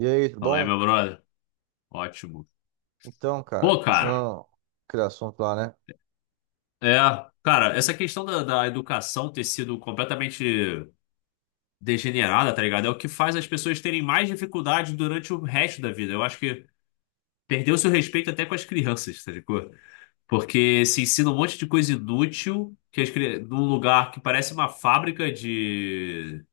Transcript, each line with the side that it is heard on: right: E aí, tudo
left: Fala aí,
right: bom?
left: meu brother. Ótimo.
right: Então, cara,
left: Pô, cara,
right: continuando aquele assunto lá, né?
left: é. Cara, essa questão da educação ter sido completamente degenerada, tá ligado? É o que faz as pessoas terem mais dificuldade durante o resto da vida. Eu acho que perdeu-se o respeito até com as crianças, tá ligado? Porque se ensina um monte de coisa inútil que num lugar que parece uma fábrica de.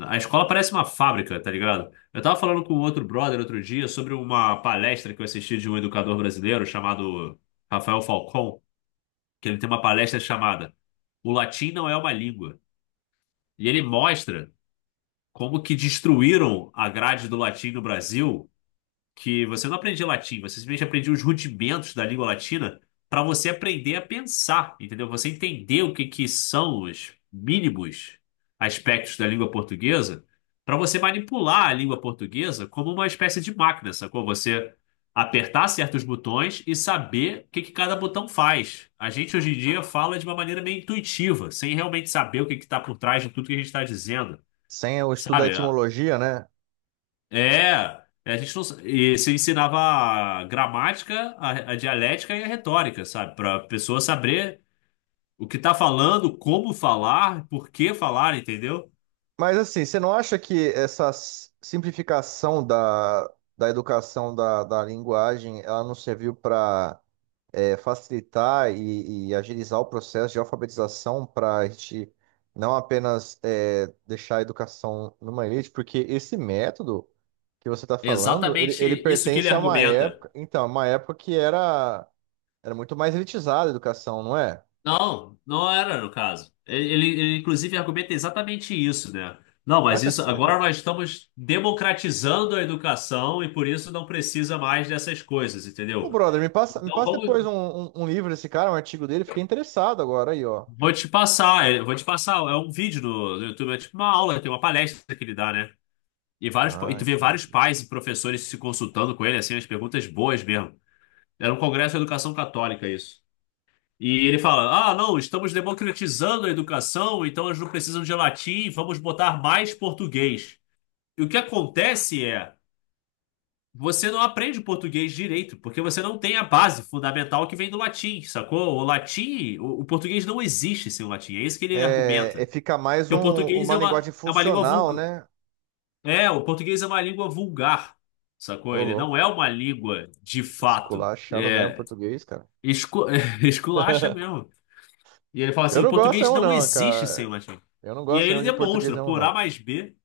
left: A escola parece uma fábrica, tá ligado? Eu tava falando com outro brother outro dia sobre uma palestra que eu assisti de um educador brasileiro chamado Rafael Falcão, que ele tem uma palestra chamada O Latim Não É Uma Língua. E ele mostra como que destruíram a grade do latim no Brasil, que você não aprendia latim, você simplesmente aprendia os rudimentos da língua latina para você aprender a pensar, entendeu? Você entender o que que são os mínimos aspectos da língua portuguesa para você manipular a língua portuguesa como uma espécie de máquina, sacou? Você apertar certos botões e saber o que que cada botão faz. A gente hoje em dia fala de uma maneira meio intuitiva, sem realmente saber o que que está por trás de tudo que a gente está dizendo.
right: Sem o estudo da
left: Sabe?
right: etimologia, né?
left: É, a gente não, e você ensinava a gramática, a dialética e a retórica, sabe? Para a pessoa saber o que tá falando, como falar, por que falar, entendeu?
right: Mas assim, você não acha que essa simplificação da educação da linguagem, ela não serviu para facilitar e agilizar o processo de alfabetização para a gente não apenas deixar a educação numa elite? Porque esse método que você está
left: É
right: falando,
left: exatamente
right: ele
left: isso que ele
right: pertence a uma
left: argumenta.
right: época, então, uma época que era Era muito mais elitizada a educação, não é?
left: Não, não era no caso. Ele inclusive argumenta exatamente isso, né? Não, mas
right: Caraca,
left: isso agora
right: sério.
left: nós estamos democratizando a educação e por isso não precisa mais dessas coisas,
right: Ô,
left: entendeu?
right: brother, me
left: Então
right: passa depois
left: vamos.
right: um livro desse cara, um artigo dele. Fiquei interessado agora aí, ó.
left: Vou te passar. É um vídeo no YouTube, é tipo uma aula, tem uma palestra que ele dá, né? E vários, e
right: Ah,
left: tu vê vários
right: entendi.
left: pais e professores se consultando com ele, assim, as perguntas boas mesmo. Era um congresso de educação católica, isso. E ele fala: Ah, não, estamos democratizando a educação, então eles não precisam de latim, vamos botar mais português. E o que acontece é, você não aprende português direito, porque você não tem a base fundamental que vem do latim, sacou? O latim, o português não existe sem o latim, é isso que ele
right: É, é,
left: argumenta.
right: fica mais
left: Porque o português
right: uma linguagem
left: é uma língua
right: funcional,
left: vulgar.
right: né?
left: É, o português é uma língua vulgar, sacou?
right: Ô,
left: Ele não
right: louco.
left: é uma língua de fato.
right: Esculachando mesmo
left: É,
right: português, cara.
left: escu- esculacha mesmo. E ele fala
right: Eu
left: assim: o
right: não gosto
left: português
right: não,
left: não
right: não,
left: existe sem
right: cara.
left: o latim.
right: Eu não
left: E aí
right: gosto
left: ele
right: não de português
left: demonstra,
right: não,
left: por A
right: não.
left: mais B,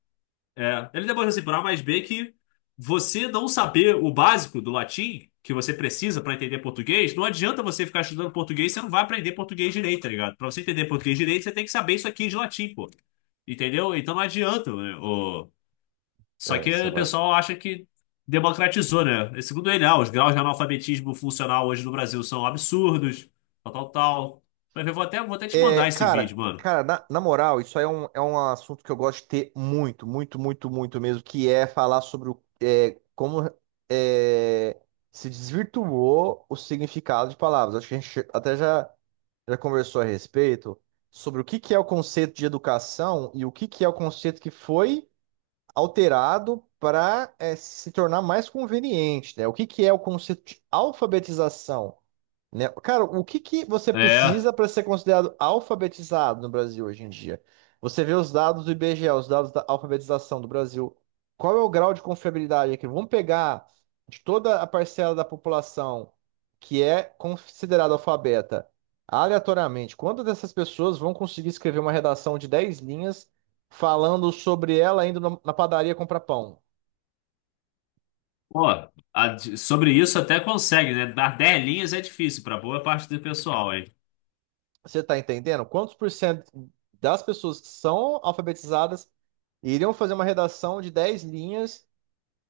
left: é, ele demonstra assim, por A mais B, que você não saber o básico do latim, que você precisa para entender português, não adianta você ficar estudando português, você não vai aprender português direito, tá ligado? Para você entender português direito, você tem que saber isso aqui de latim, pô. Entendeu? Então não adianta, né? O... Só
right: É,
left: que
right: você
left: o
right: vai.
left: pessoal acha que democratizou, né? E segundo ele, ah, os graus de analfabetismo funcional hoje no Brasil são absurdos, tal, tal, tal. Mas vou até te mandar
right: É,
left: esse vídeo, mano.
right: cara, na moral, isso aí é é um assunto que eu gosto de ter muito, muito, muito, muito mesmo, que é falar sobre como é, se desvirtuou o significado de palavras. Acho que a gente até já, já conversou a respeito sobre o que que é o conceito de educação e o que que é o conceito que foi alterado para se tornar mais conveniente, né? O que que é o conceito de alfabetização? Né? Cara, o que que você
left: É.
right: precisa para ser considerado alfabetizado no Brasil hoje em dia? Você vê os dados do IBGE, os dados da alfabetização do Brasil. Qual é o grau de confiabilidade aqui? Vamos pegar de toda a parcela da população que é considerada alfabeta, aleatoriamente, quantas dessas pessoas vão conseguir escrever uma redação de 10 linhas falando sobre ela indo na na padaria comprar pão?
left: Pô, sobre isso até consegue, né? Dar 10 linhas é difícil para boa parte do pessoal, hein?
right: Você está entendendo? Quantos por cento das pessoas que são alfabetizadas iriam fazer uma redação de 10 linhas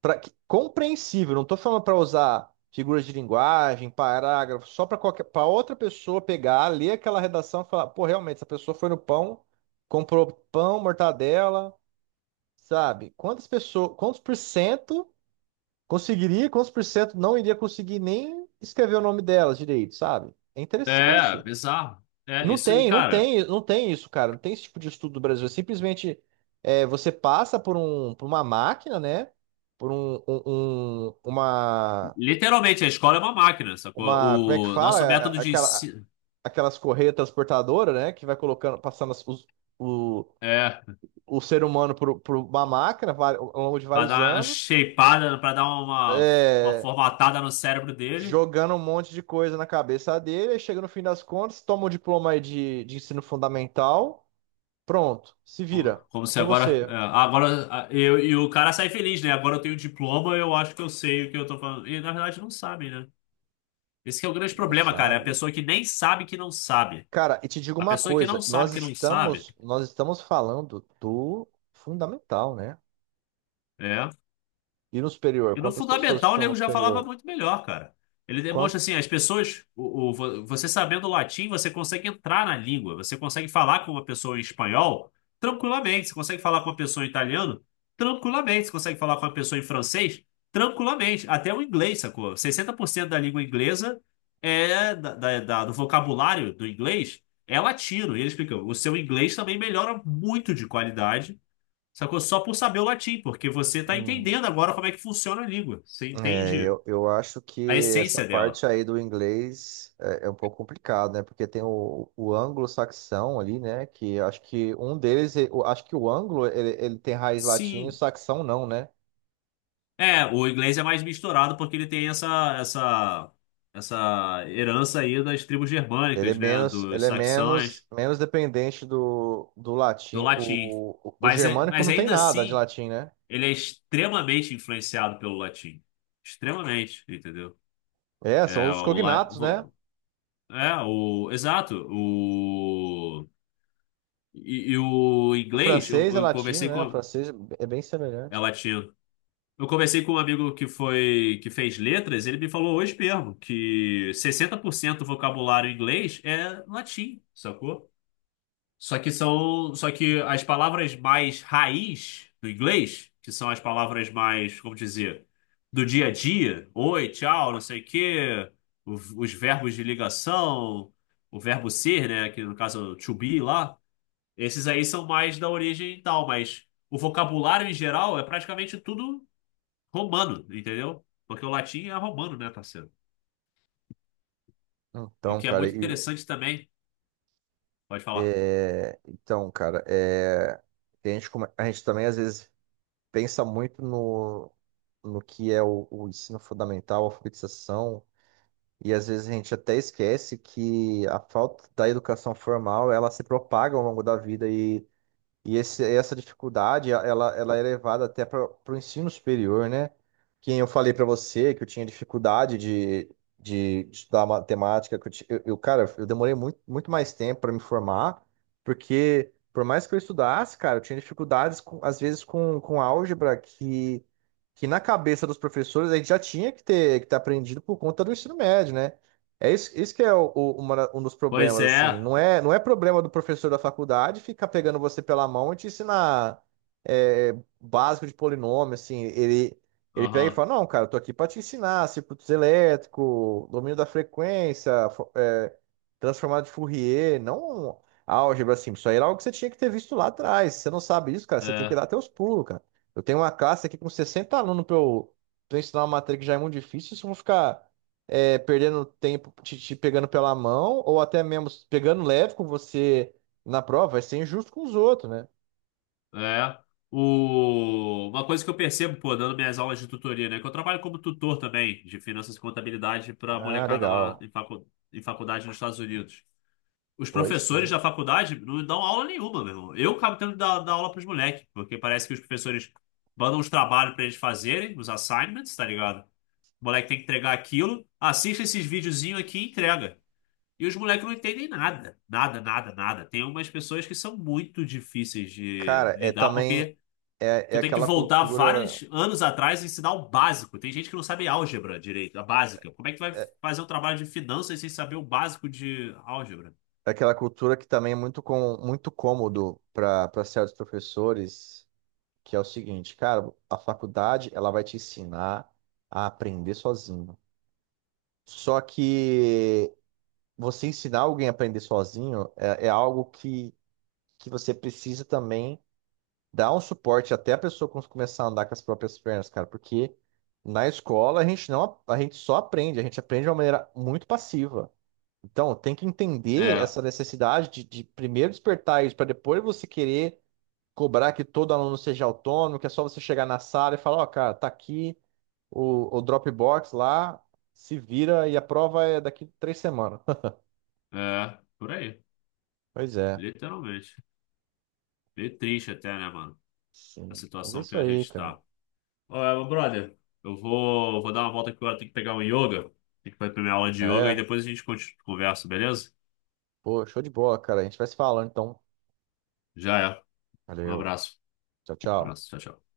right: para compreensível? Não estou falando para usar figuras de linguagem, parágrafo, só para qualquer, para outra pessoa pegar, ler aquela redação e falar, pô, realmente, essa pessoa foi no pão, comprou pão, mortadela, sabe? Quantas pessoas, quantos por cento não iria conseguir nem escrever o nome delas direito, sabe? É
left: É,
right: interessante.
left: bizarro. É, isso, e, cara,
right: Não tem isso, cara. Não tem esse tipo de estudo do Brasil. É simplesmente você passa por uma máquina, né? Por um, um- um-
left: literalmente a escola é uma máquina,
right: uma, Como é que
left: sacou? O
right: fala?
left: nosso método de ensino
right: Aquelas correias transportadoras, né? Que vai colocando, passando o,
left: é
right: o ser humano por uma máquina ao longo de
left: para
right: vários
left: dar uma
right: anos,
left: shapeada, para dar uma
right: é,
left: formatada no cérebro dele,
right: jogando um monte de coisa na cabeça dele. Aí chega no fim das contas, toma o diploma aí de ensino fundamental. Pronto, se
left: como,
right: vira.
left: como
right: É
left: se
right: com
left: agora,
right: você.
left: é, agora e o cara sai feliz, né? Agora eu tenho diploma, eu acho que eu sei o que eu tô falando. E na verdade não sabe, né? Esse que é o grande
right: Não
left: problema, cara, é a
right: sabe. Meu.
left: pessoa que nem sabe que não sabe.
right: Cara, e te digo
left: A
right: uma
left: pessoa
right: coisa,
left: que não sabe,
right: nós estamos falando do fundamental, né?
left: é.
right: E no superior,
left: E no
right: quantas pessoas que
left: fundamental o
right: estão no
left: nego já falava
right: superior?
left: muito melhor, cara. Ele demonstra
right: Quanto...
left: assim, as pessoas, você sabendo latim, você consegue entrar na língua, você consegue falar com uma pessoa em espanhol tranquilamente, você consegue falar com uma pessoa em italiano tranquilamente, você consegue falar com uma pessoa em francês tranquilamente, até o inglês, sacou? 60% da língua inglesa do vocabulário do inglês é latino. E ele explica, o seu inglês também melhora muito de qualidade. Sacou? Só por saber o latim, porque você está
right: Hum,
left: entendendo agora como é que funciona a língua. Você entende
right: eu acho
left: a
right: que essa
left: essência dela.
right: parte aí do inglês é um pouco complicado, né? Porque tem o anglo-saxão ali, né? Que eu acho que um deles, eu acho que o anglo ele tem raiz latina e o
left: Sim.
right: saxão não, né?
left: É, o inglês é mais misturado porque ele tem essa herança aí das tribos germânicas, né?
right: Ele
left: Dos
right: é menos,
left: saxões,
right: menos dependente do
left: do
right: latim.
left: latim.
right: O
left: Mas,
right: germânico
left: mas
right: não tem
left: ainda
right: nada de
left: assim,
right: latim, né?
left: ele é extremamente influenciado pelo latim. Extremamente, entendeu?
right: É, são
left: É,
right: os
left: o, la-
right: cognatos, né?
left: vo- é, o, exato, o, e o
right: O
left: inglês,
right: francês é
left: eu
right: latino,
left: conversei
right: né? O
left: com...
right: francês é bem
left: É
right: semelhante.
left: latino. Eu conversei com um amigo que foi que fez letras, ele me falou hoje mesmo que 60% do vocabulário em inglês é latim, sacou? Só que as palavras mais raiz do inglês, que são as palavras mais, como dizer, do dia a dia, oi, tchau, não sei o quê, o- os verbos de ligação, o verbo ser, né, que no caso é o to be lá, esses aí são mais da origem e tal, mas o vocabulário em geral é praticamente tudo romano, entendeu? Porque o latim é romano, né, parceiro? E o
right: Então,
left: que é
right: cara,
left: muito
right: e,
left: interessante também, pode falar.
right: é, então, cara, é, a gente, a gente também às vezes pensa muito no que é o ensino fundamental, a alfabetização, e às vezes a gente até esquece que a falta da educação formal, ela se propaga ao longo da vida. Essa dificuldade, ela é levada até para o ensino superior, né? Quem eu falei para você que eu tinha dificuldade de estudar matemática, que eu, ti- eu, cara, eu demorei muito, muito mais tempo para me formar, porque por mais que eu estudasse, cara, eu tinha dificuldades, com, às vezes, com álgebra que na cabeça dos professores a gente já tinha que que ter aprendido por conta do ensino médio, né? Isso que é um dos
left: Pois
right: problemas, assim.
left: é,
right: Não é problema do professor da faculdade ficar pegando você pela mão e te ensinar é, básico de polinômio, assim. Ele pega e
left: aham,
right: fala, não, cara, eu tô aqui pra te ensinar circuitos elétricos, domínio da frequência, transformado de Fourier, não álgebra, assim. Isso aí era algo que você tinha que ter visto lá atrás. Se você não sabe isso, cara, você tem que
left: é,
right: dar teus pulos, cara. Eu tenho uma classe aqui com 60 alunos pra eu ensinar uma matéria que já é muito difícil. Se eu vou ficar perdendo tempo, te pegando pela mão, ou até mesmo pegando leve com você na prova, vai ser injusto com os outros, né?
left: é. O... Uma coisa que eu percebo, pô, dando minhas aulas de tutoria, né, que eu trabalho como tutor também de finanças e contabilidade para
right: Ah,
left: molecada lá
right: legal.
left: em, facu... em faculdade nos Estados Unidos. Os
right: Pois
left: professores
right: sim.
left: da faculdade não dão aula nenhuma, meu irmão. Eu acabo tendo que dar aula pros moleques, porque parece que os professores mandam os trabalhos para eles fazerem, os assignments, tá ligado? O moleque tem que entregar aquilo, assiste esses videozinhos aqui e entrega. E os moleques não entendem nada. Nada, nada, nada. Tem umas pessoas que são muito difíceis de
right: Cara, é
left: lidar,
right: também
left: porque
right: é, é
left: tu tem que
right: aquela
left: voltar
right: cultura,
left: vários anos atrás e ensinar o básico. Tem gente que não sabe álgebra direito, a básica. Como é que tu vai
right: é,
left: fazer um trabalho de finanças sem saber o básico de álgebra?
right: é aquela cultura que também é muito cômodo para para certos professores, que é o seguinte, cara, a faculdade ela vai te ensinar a aprender sozinho. Só que você ensinar alguém a aprender sozinho é algo que você precisa também dar um suporte até a pessoa começar a andar com as próprias pernas, cara, porque na escola a gente não, a gente só aprende, a gente aprende de uma maneira muito passiva. Então, tem que entender
left: É,
right: essa necessidade de primeiro despertar isso, para depois você querer cobrar que todo aluno seja autônomo, que é só você chegar na sala e falar, ó, cara, tá aqui o Dropbox lá, se vira e a prova é daqui 3 semanas.
left: por aí.
right: Pois é,
left: Literalmente. Meio triste até, né, mano? A
right: sim. Mas é
left: situação que
right: isso
left: a
right: aí,
left: gente
right: cara.
left: tá. Ô, brother, vou dar uma volta aqui agora, tenho que pegar um yoga. Tem que fazer a primeira aula de yoga e
right: É,
left: depois a gente conversa, beleza?
right: Pô, show de bola, cara. A gente vai se falando, então.
left: Já é. Um
right: Valeu.
left: abraço.
right: Tchau, tchau.
left: Abraço. Tchau, tchau.